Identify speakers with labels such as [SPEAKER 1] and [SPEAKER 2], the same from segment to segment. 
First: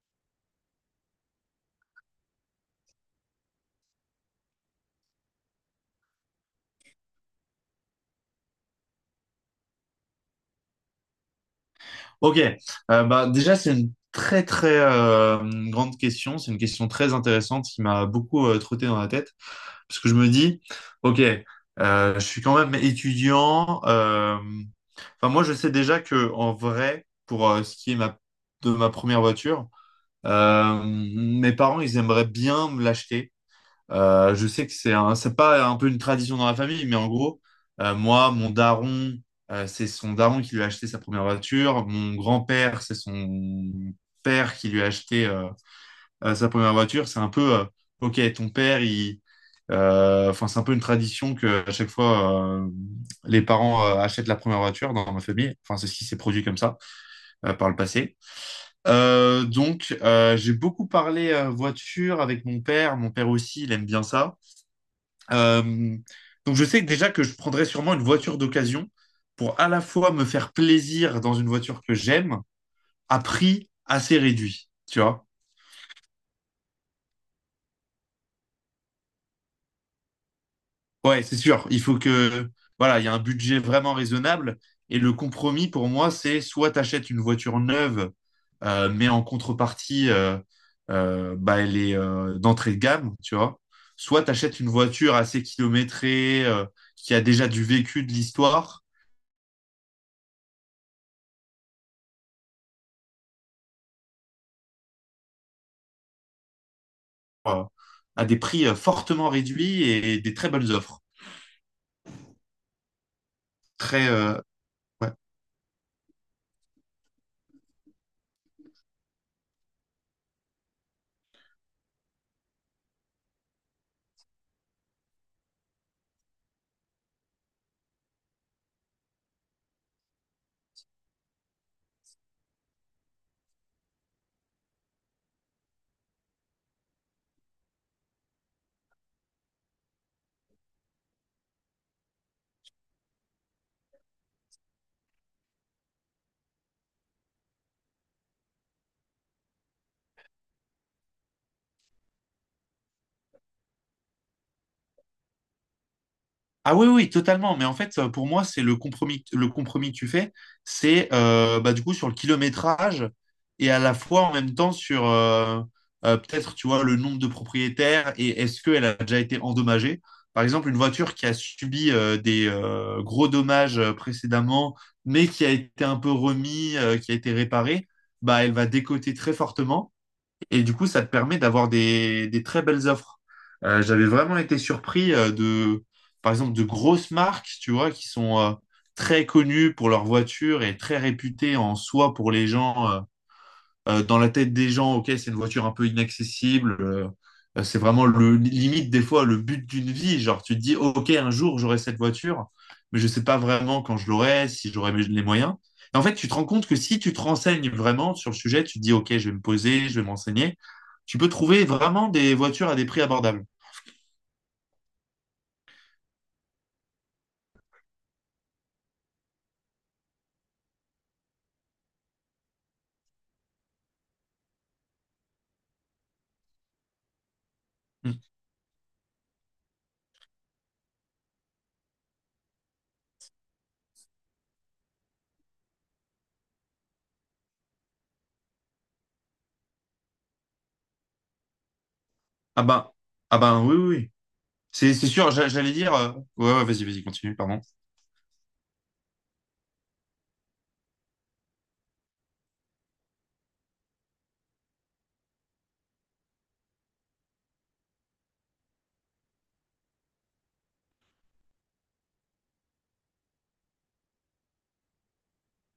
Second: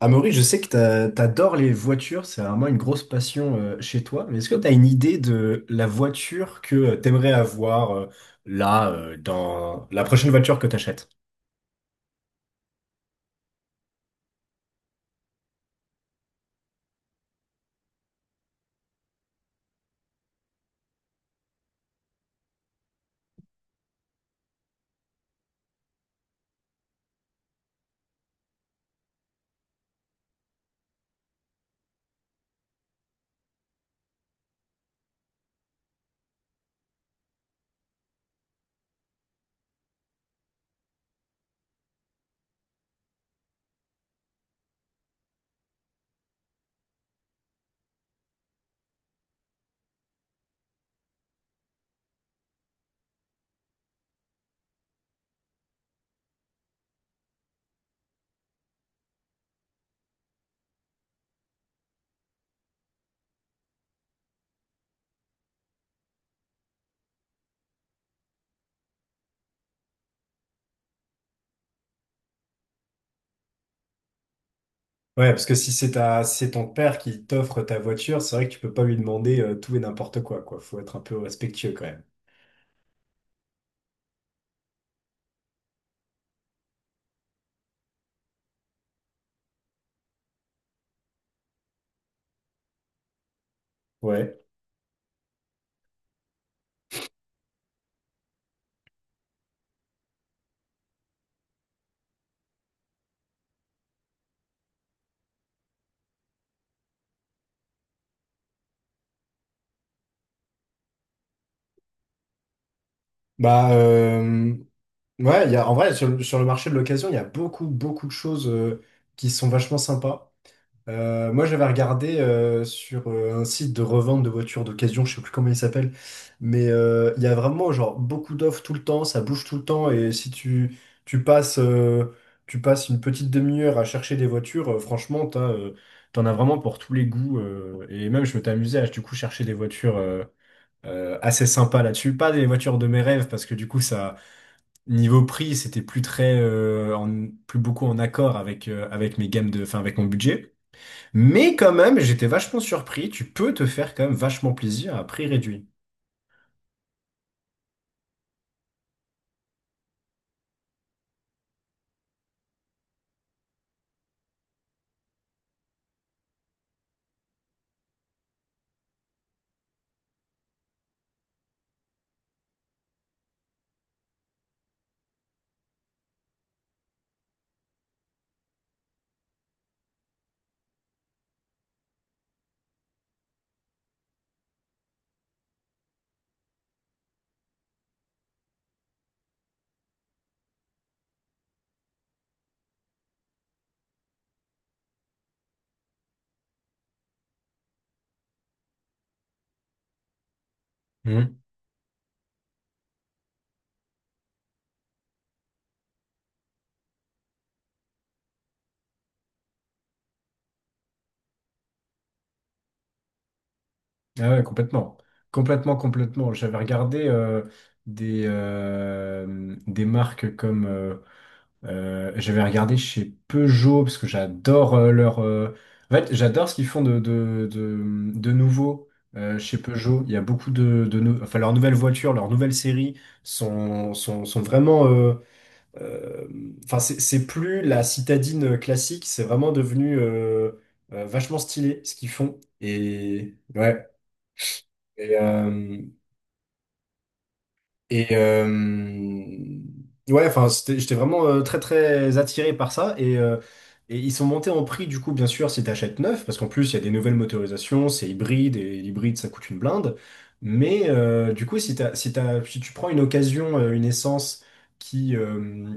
[SPEAKER 1] Amaury, je sais que t'adores les voitures, c'est vraiment une grosse passion chez toi, mais est-ce que t'as une idée de la voiture que t'aimerais avoir dans la prochaine voiture que t'achètes?
[SPEAKER 2] Ok. Déjà c'est une très très grande question, c'est une question très intéressante qui m'a beaucoup trotté dans la tête, parce que je me dis, ok, je suis quand même étudiant. Enfin moi je sais déjà que en vrai, pour ce qui est de ma première voiture, mes parents ils aimeraient bien me l'acheter. Je sais que c'est pas un peu une tradition dans la famille, mais en gros, moi, mon daron, c'est son daron qui lui a acheté sa première voiture. Mon grand-père, c'est son père qui lui a acheté sa première voiture. C'est un peu, ok, ton père, il, enfin, c'est un peu une tradition que à chaque fois, les parents achètent la première voiture dans ma famille. Enfin, c'est ce qui s'est produit comme ça par le passé. Donc j'ai beaucoup parlé voiture avec mon père. Mon père aussi, il aime bien ça. Euh, donc je sais déjà que je prendrais sûrement une voiture d'occasion pour à la fois me faire plaisir dans une voiture que j'aime à prix assez réduit, tu vois.
[SPEAKER 1] Ouais, parce que si c'est ton père qui t'offre ta voiture, c'est vrai que tu peux pas lui demander tout et n'importe quoi, quoi. Faut être un peu
[SPEAKER 2] Ouais, c'est sûr,
[SPEAKER 1] respectueux
[SPEAKER 2] il
[SPEAKER 1] quand
[SPEAKER 2] faut
[SPEAKER 1] même.
[SPEAKER 2] que voilà, il y a un budget vraiment raisonnable. Et le compromis pour moi c'est soit t'achètes une voiture neuve, mais en contrepartie, elle est d'entrée de gamme, tu vois. Soit
[SPEAKER 1] Ouais.
[SPEAKER 2] t'achètes une voiture assez kilométrée, qui a déjà du vécu de l'histoire, euh, à des prix fortement réduits et des très bonnes offres.
[SPEAKER 1] Bah,
[SPEAKER 2] Très, euh,
[SPEAKER 1] euh,
[SPEAKER 2] ouais.
[SPEAKER 1] ouais, en vrai, sur le marché de l'occasion, il y a beaucoup, beaucoup de choses qui sont vachement sympas. Moi, j'avais regardé sur un site de revente de voitures d'occasion, je sais plus comment il s'appelle, mais il y a vraiment genre beaucoup d'offres tout le temps, ça bouge tout le temps, et si tu, tu passes, euh, tu passes une petite demi-heure à chercher des voitures, franchement, t'en as vraiment pour tous les goûts, et même je m'étais amusé à du coup chercher des voitures assez sympas là-dessus, pas des voitures de mes rêves, parce que du coup, ça, niveau prix, c'était plus très, plus beaucoup en accord avec, avec enfin, avec mon budget. Mais quand même, j'étais vachement surpris. Tu peux te faire quand même vachement plaisir à prix réduit.
[SPEAKER 2] Ah oui, oui, totalement. Mais en fait, pour moi, c'est le compromis que tu fais, c'est du coup sur le kilométrage et à la fois en même temps sur peut-être, tu vois, le nombre de propriétaires et est-ce qu'elle a déjà été endommagée. Par exemple, une voiture qui a subi des gros dommages précédemment, mais qui a été un peu remis, qui a été réparée, bah, elle va décoter très fortement. Et du coup, ça te permet d'avoir des très belles offres. J'avais vraiment été surpris par exemple, de grosses marques, tu vois, qui sont très connues pour leurs voitures et très réputées en soi pour les gens. Dans la tête des gens, ok, c'est une voiture un peu inaccessible. C'est vraiment le limite des fois le but d'une vie. Genre, tu te dis, ok, un
[SPEAKER 1] Mhm.
[SPEAKER 2] jour j'aurai cette voiture, mais je sais pas vraiment quand je l'aurai, si j'aurai les moyens. Et en fait, tu te rends compte que si tu te renseignes vraiment sur le sujet, tu te dis, ok, je vais me poser, je vais m'enseigner, tu peux trouver vraiment des voitures à des prix abordables.
[SPEAKER 1] Ah ouais, complètement. Complètement, complètement. J'avais regardé des marques comme... j'avais regardé chez Peugeot, parce que j'adore leur... En fait, j'adore ce qu'ils font
[SPEAKER 2] Mm.
[SPEAKER 1] de nouveau chez Peugeot. Il y a beaucoup de... Enfin, leurs nouvelles voitures, leurs nouvelles séries sont vraiment... euh, enfin, c'est plus la citadine classique, c'est vraiment devenu vachement stylé ce qu'ils font.
[SPEAKER 2] Ah ben,
[SPEAKER 1] Et
[SPEAKER 2] ah ben, oui,
[SPEAKER 1] ouais.
[SPEAKER 2] oui, oui. C'est sûr, j'allais dire. Ouais, ouais, vas-y, vas-y, continue, pardon.
[SPEAKER 1] Et ouais, enfin, j'étais vraiment très très attiré par ça. Et ils sont montés en prix, du coup, bien sûr, si t'achètes neuf, parce qu'en plus, il y a des nouvelles motorisations, c'est hybride, et l'hybride, ça coûte une blinde. Mais du coup, si tu prends une occasion, une essence qui, euh,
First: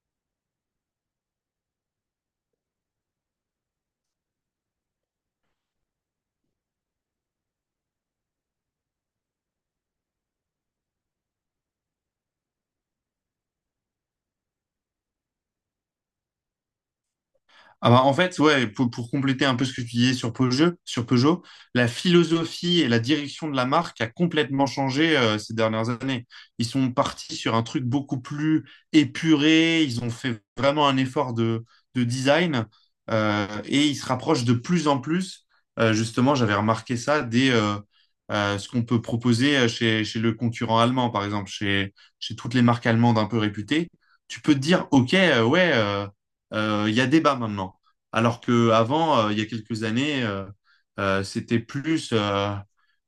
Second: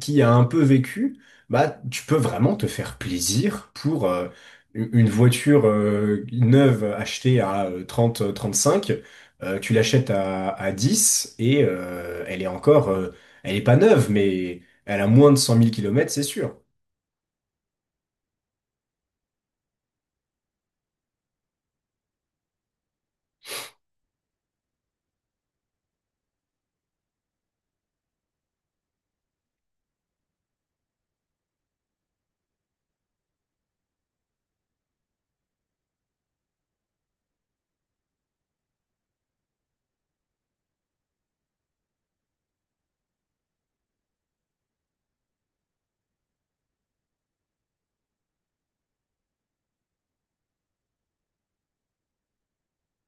[SPEAKER 1] qui a un peu vécu, bah, tu peux vraiment te faire plaisir pour une voiture neuve achetée à trente trente-cinq. Tu l'achètes à 10 et elle est encore, elle est pas neuve, mais elle a moins de cent mille kilomètres, c'est sûr.
[SPEAKER 2] Ah bah, en fait, ouais, pour compléter un peu ce que tu disais sur Peugeot, la philosophie et la direction de la marque a complètement changé ces dernières années. Ils sont partis sur un truc beaucoup plus épuré, ils ont fait vraiment un effort de design, et ils se rapprochent de plus en plus. Justement, j'avais remarqué ça des ce qu'on peut proposer chez le concurrent allemand, par exemple, chez toutes les marques allemandes un peu réputées. Tu peux te dire, OK, ouais. Il y a débat maintenant. Alors qu'avant, il y a quelques années, c'était plus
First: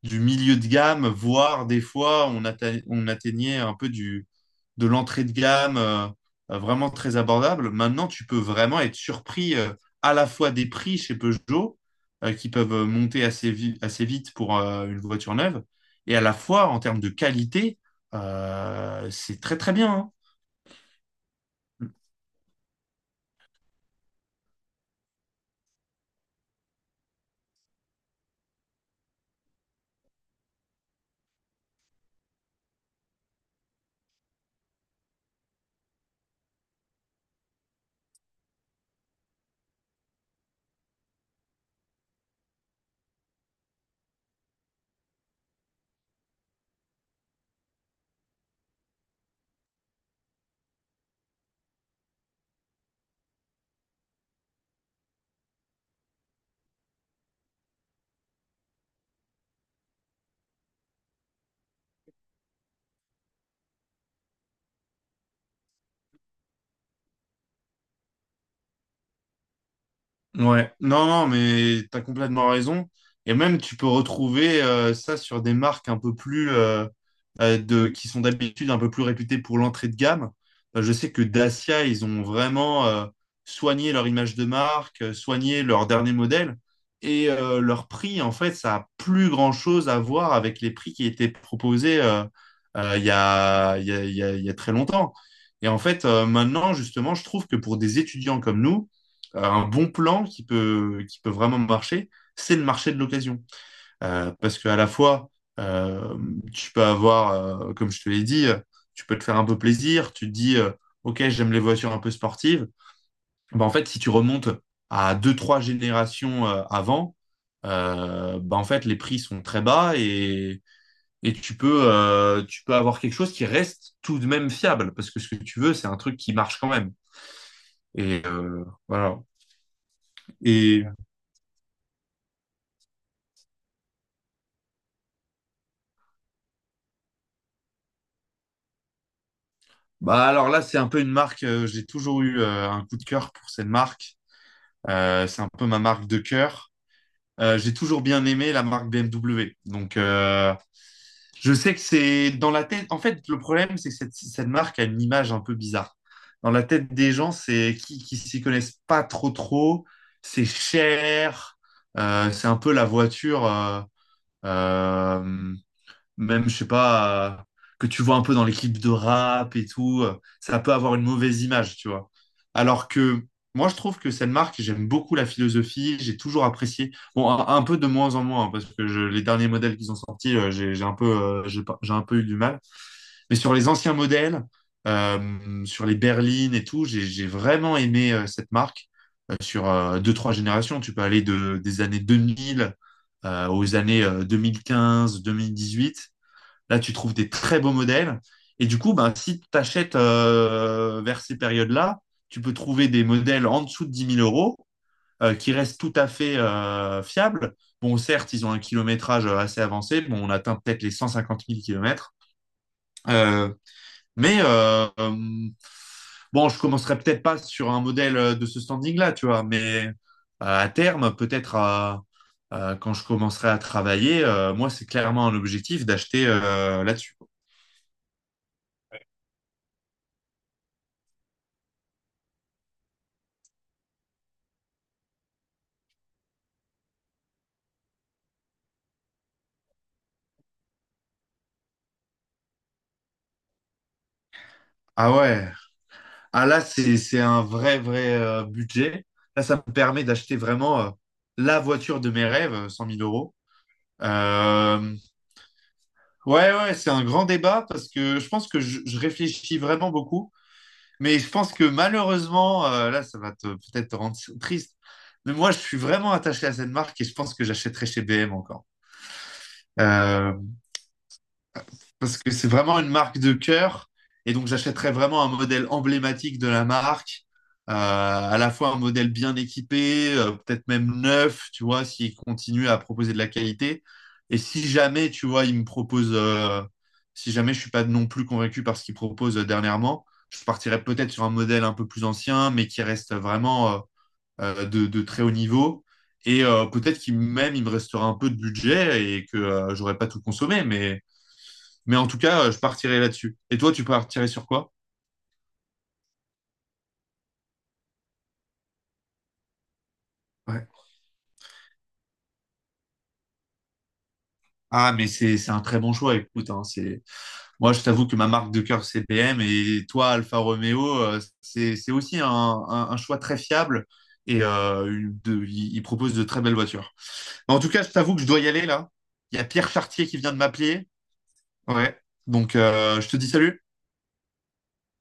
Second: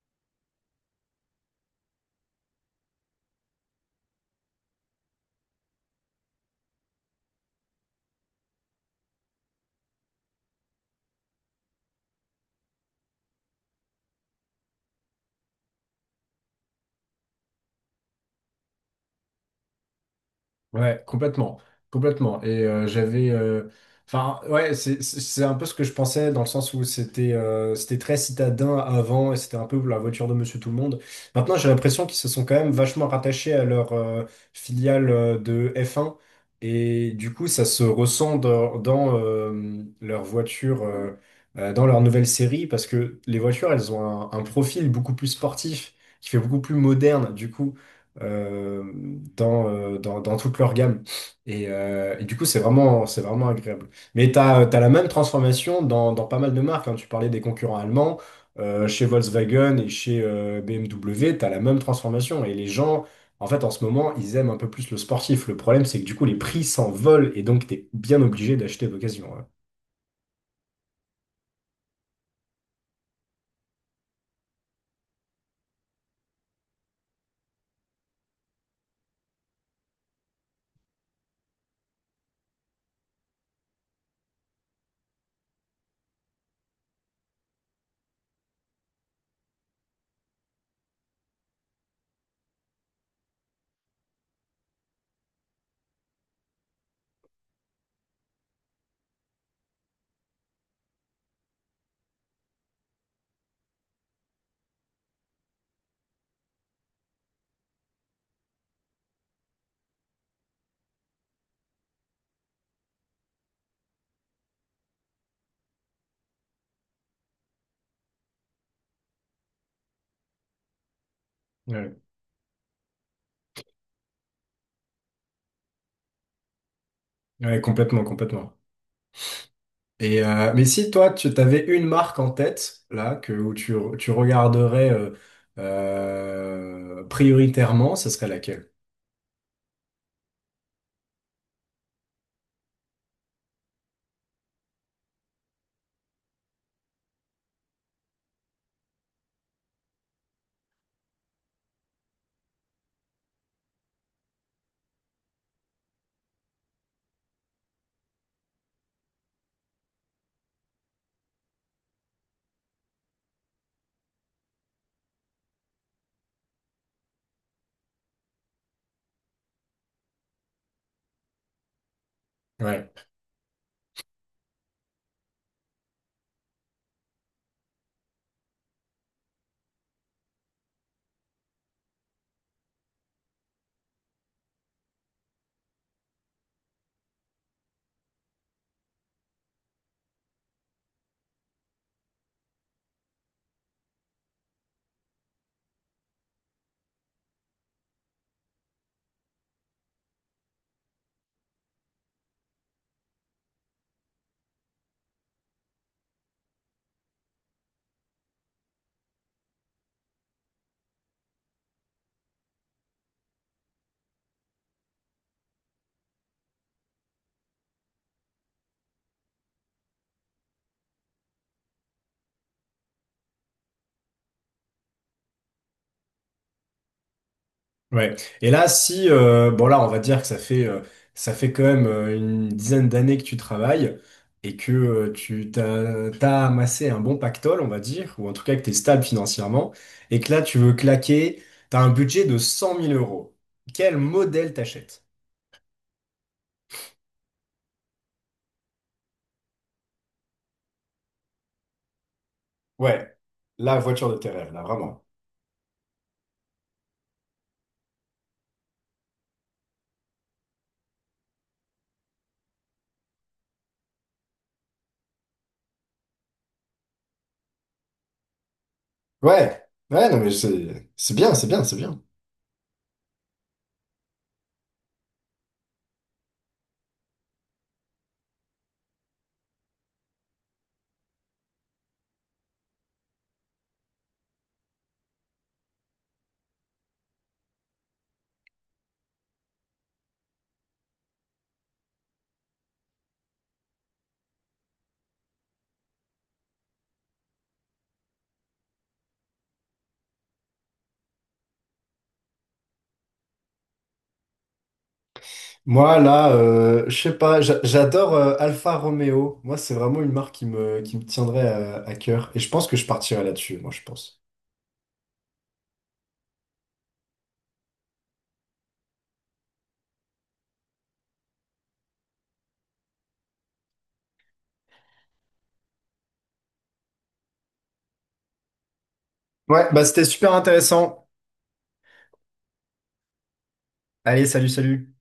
[SPEAKER 2] du milieu de gamme, voire des fois, on atteignait un peu de l'entrée de gamme, vraiment très abordable. Maintenant, tu peux vraiment être surpris, à la fois des prix chez Peugeot, qui peuvent monter assez vite pour une voiture neuve, et à la fois en termes de qualité, c'est très très bien, hein.
[SPEAKER 1] Ouais, complètement, complètement. Et j'avais, enfin, ouais, c'est un peu ce que je pensais dans le sens où c'était c'était très citadin avant et c'était un peu la voiture de Monsieur Tout le Monde. Maintenant, j'ai l'impression qu'ils se sont quand même vachement rattachés à leur filiale de f un et du coup, ça se ressent dans leur voiture, dans leur nouvelle série parce que les voitures, elles ont un profil beaucoup plus sportif qui fait beaucoup plus moderne. Du coup euh, dans toute leur gamme. Et du coup, c'est vraiment agréable. Mais tu as, la même transformation dans, dans pas mal de marques, hein. Tu parlais des concurrents allemands. Chez Volkswagen et chez BMW, tu as la même transformation. Et les gens, en fait, en ce moment, ils aiment un peu plus le sportif. Le problème, c'est que du coup, les prix s'envolent et donc tu es bien obligé d'acheter d'occasion, ouais.
[SPEAKER 2] Ouais, non, non, mais t'as complètement raison. Et même, tu peux retrouver ça sur des marques un peu plus, qui sont d'habitude un peu plus réputées pour l'entrée de gamme. Je sais que Dacia, ils ont vraiment soigné leur image de marque, soigné leur dernier modèle. Et leur prix, en fait, ça a plus grand-chose à voir avec les prix qui étaient proposés, il y a, il y a, il y a il y a très longtemps. Et en fait, maintenant, justement, je trouve que pour des étudiants comme nous, un bon plan qui peut vraiment marcher, c'est le marché de l'occasion. Parce qu'à la fois, euh, tu peux avoir, comme je te l'ai dit, tu peux te faire un peu plaisir, tu te dis, OK, j'aime les voitures un peu sportives. Bah, en fait, si tu remontes à deux, trois générations avant, en fait, les prix sont très bas et
[SPEAKER 1] Ouais.
[SPEAKER 2] tu peux avoir quelque chose qui reste tout de même fiable, parce que ce que tu veux, c'est un truc qui marche quand même.
[SPEAKER 1] Ouais, complètement,
[SPEAKER 2] Et
[SPEAKER 1] complètement.
[SPEAKER 2] voilà.
[SPEAKER 1] Et mais
[SPEAKER 2] Et
[SPEAKER 1] si toi, tu t'avais une marque en tête, là, que, où tu regarderais prioritairement, ce serait laquelle?
[SPEAKER 2] bah alors là, c'est un peu une marque. J'ai toujours eu un coup de cœur pour cette marque. C'est un peu ma marque de cœur. J'ai toujours bien aimé la marque BMW. Donc je sais que c'est dans la tête. En fait, le problème, c'est que cette marque a une image un peu bizarre. Dans la tête des gens, c'est qui s'y connaissent pas trop trop. C'est cher. C'est un peu la voiture, euh, même, je sais pas, que tu vois un peu dans les clips de rap et tout, ça peut avoir une mauvaise image, tu vois. Alors
[SPEAKER 1] Ouais,
[SPEAKER 2] que moi, je trouve que cette marque, j'aime beaucoup la philosophie, j'ai toujours apprécié. Bon, un peu de moins en moins, hein, parce que les derniers modèles qu'ils ont sortis, j'ai un peu, j'ai pas- j'ai un peu eu du mal. Mais sur les anciens modèles, sur les berlines et tout, j'ai vraiment aimé cette marque sur deux, trois générations. Tu peux aller des années 2000 aux années 2015, 2018. Là, tu trouves des très beaux modèles. Et du coup, ben, si tu achètes vers ces périodes-là, tu peux trouver des modèles en dessous de 10 000 €, qui restent tout à fait fiables. Bon, certes, ils ont un kilométrage assez avancé. Bon, on atteint peut-être les 150 000 kilomètres. Euh, mais euh, euh, bon, je commencerai peut-être pas sur un modèle de ce standing-là, tu vois. Mais à terme, peut-être quand je commencerai à travailler, moi, c'est clairement un objectif d'acheter là-dessus.
[SPEAKER 1] ouais. Et là, si, bon là, on va dire que ça fait quand même une dizaine d'années que tu travailles et que t'as amassé un bon pactole, on va dire, ou en tout cas que tu es stable financièrement, et que là, tu veux claquer, tu as un budget de cent mille euros. Quel modèle t'achètes?
[SPEAKER 2] Ah ouais. Ah là, c'est un vrai, vrai budget. Là, ça me permet d'acheter vraiment la voiture de mes rêves, 100 000
[SPEAKER 1] Ouais,
[SPEAKER 2] euros.
[SPEAKER 1] la voiture de tes rêves, là,
[SPEAKER 2] Euh,
[SPEAKER 1] vraiment.
[SPEAKER 2] ouais, ouais, c'est un grand débat parce que je pense que je réfléchis vraiment beaucoup. Mais je pense que malheureusement, là, ça va peut-être te rendre triste. Mais moi, je suis vraiment attaché à cette marque et je pense que j'achèterai chez BM encore.
[SPEAKER 1] Ouais, ouais, non, mais
[SPEAKER 2] Euh,
[SPEAKER 1] c'est c'est bien.
[SPEAKER 2] Parce que c'est vraiment une marque de cœur. Et donc, j'achèterais vraiment un modèle emblématique de la marque, à la fois un modèle bien équipé, peut-être même neuf, tu vois, s'il continue à proposer de la qualité. Et si jamais, tu vois, il me propose, si jamais je suis pas non plus convaincu par ce qu'il propose dernièrement, je partirais peut-être sur un modèle un peu plus ancien, mais qui reste vraiment de très haut niveau. Et peut-être qu'il même il me restera un peu de budget et que j'aurais pas tout consommé, mais en tout cas, je partirais là-dessus. Et toi, tu partirais sur quoi?
[SPEAKER 1] Moi, là, je sais pas, j'adore Alfa Romeo. Moi, c'est vraiment une marque
[SPEAKER 2] Ouais.
[SPEAKER 1] qui me tiendrait à cœur. Et je pense que je partirais là-dessus, moi, je pense.
[SPEAKER 2] Ah, mais c'est un très bon choix. Écoute, hein, c'est moi, je t'avoue que ma marque de cœur, c'est BM. Et toi, Alfa Romeo, c'est aussi un choix très fiable. Et il propose de très belles voitures. En tout cas, je t'avoue que je dois y aller là. Il y a
[SPEAKER 1] Ouais,
[SPEAKER 2] Pierre
[SPEAKER 1] bah c'était
[SPEAKER 2] Chartier qui vient
[SPEAKER 1] super
[SPEAKER 2] de m'appeler.
[SPEAKER 1] intéressant.
[SPEAKER 2] Ouais. Donc, je te dis salut.
[SPEAKER 1] Allez, salut, salut.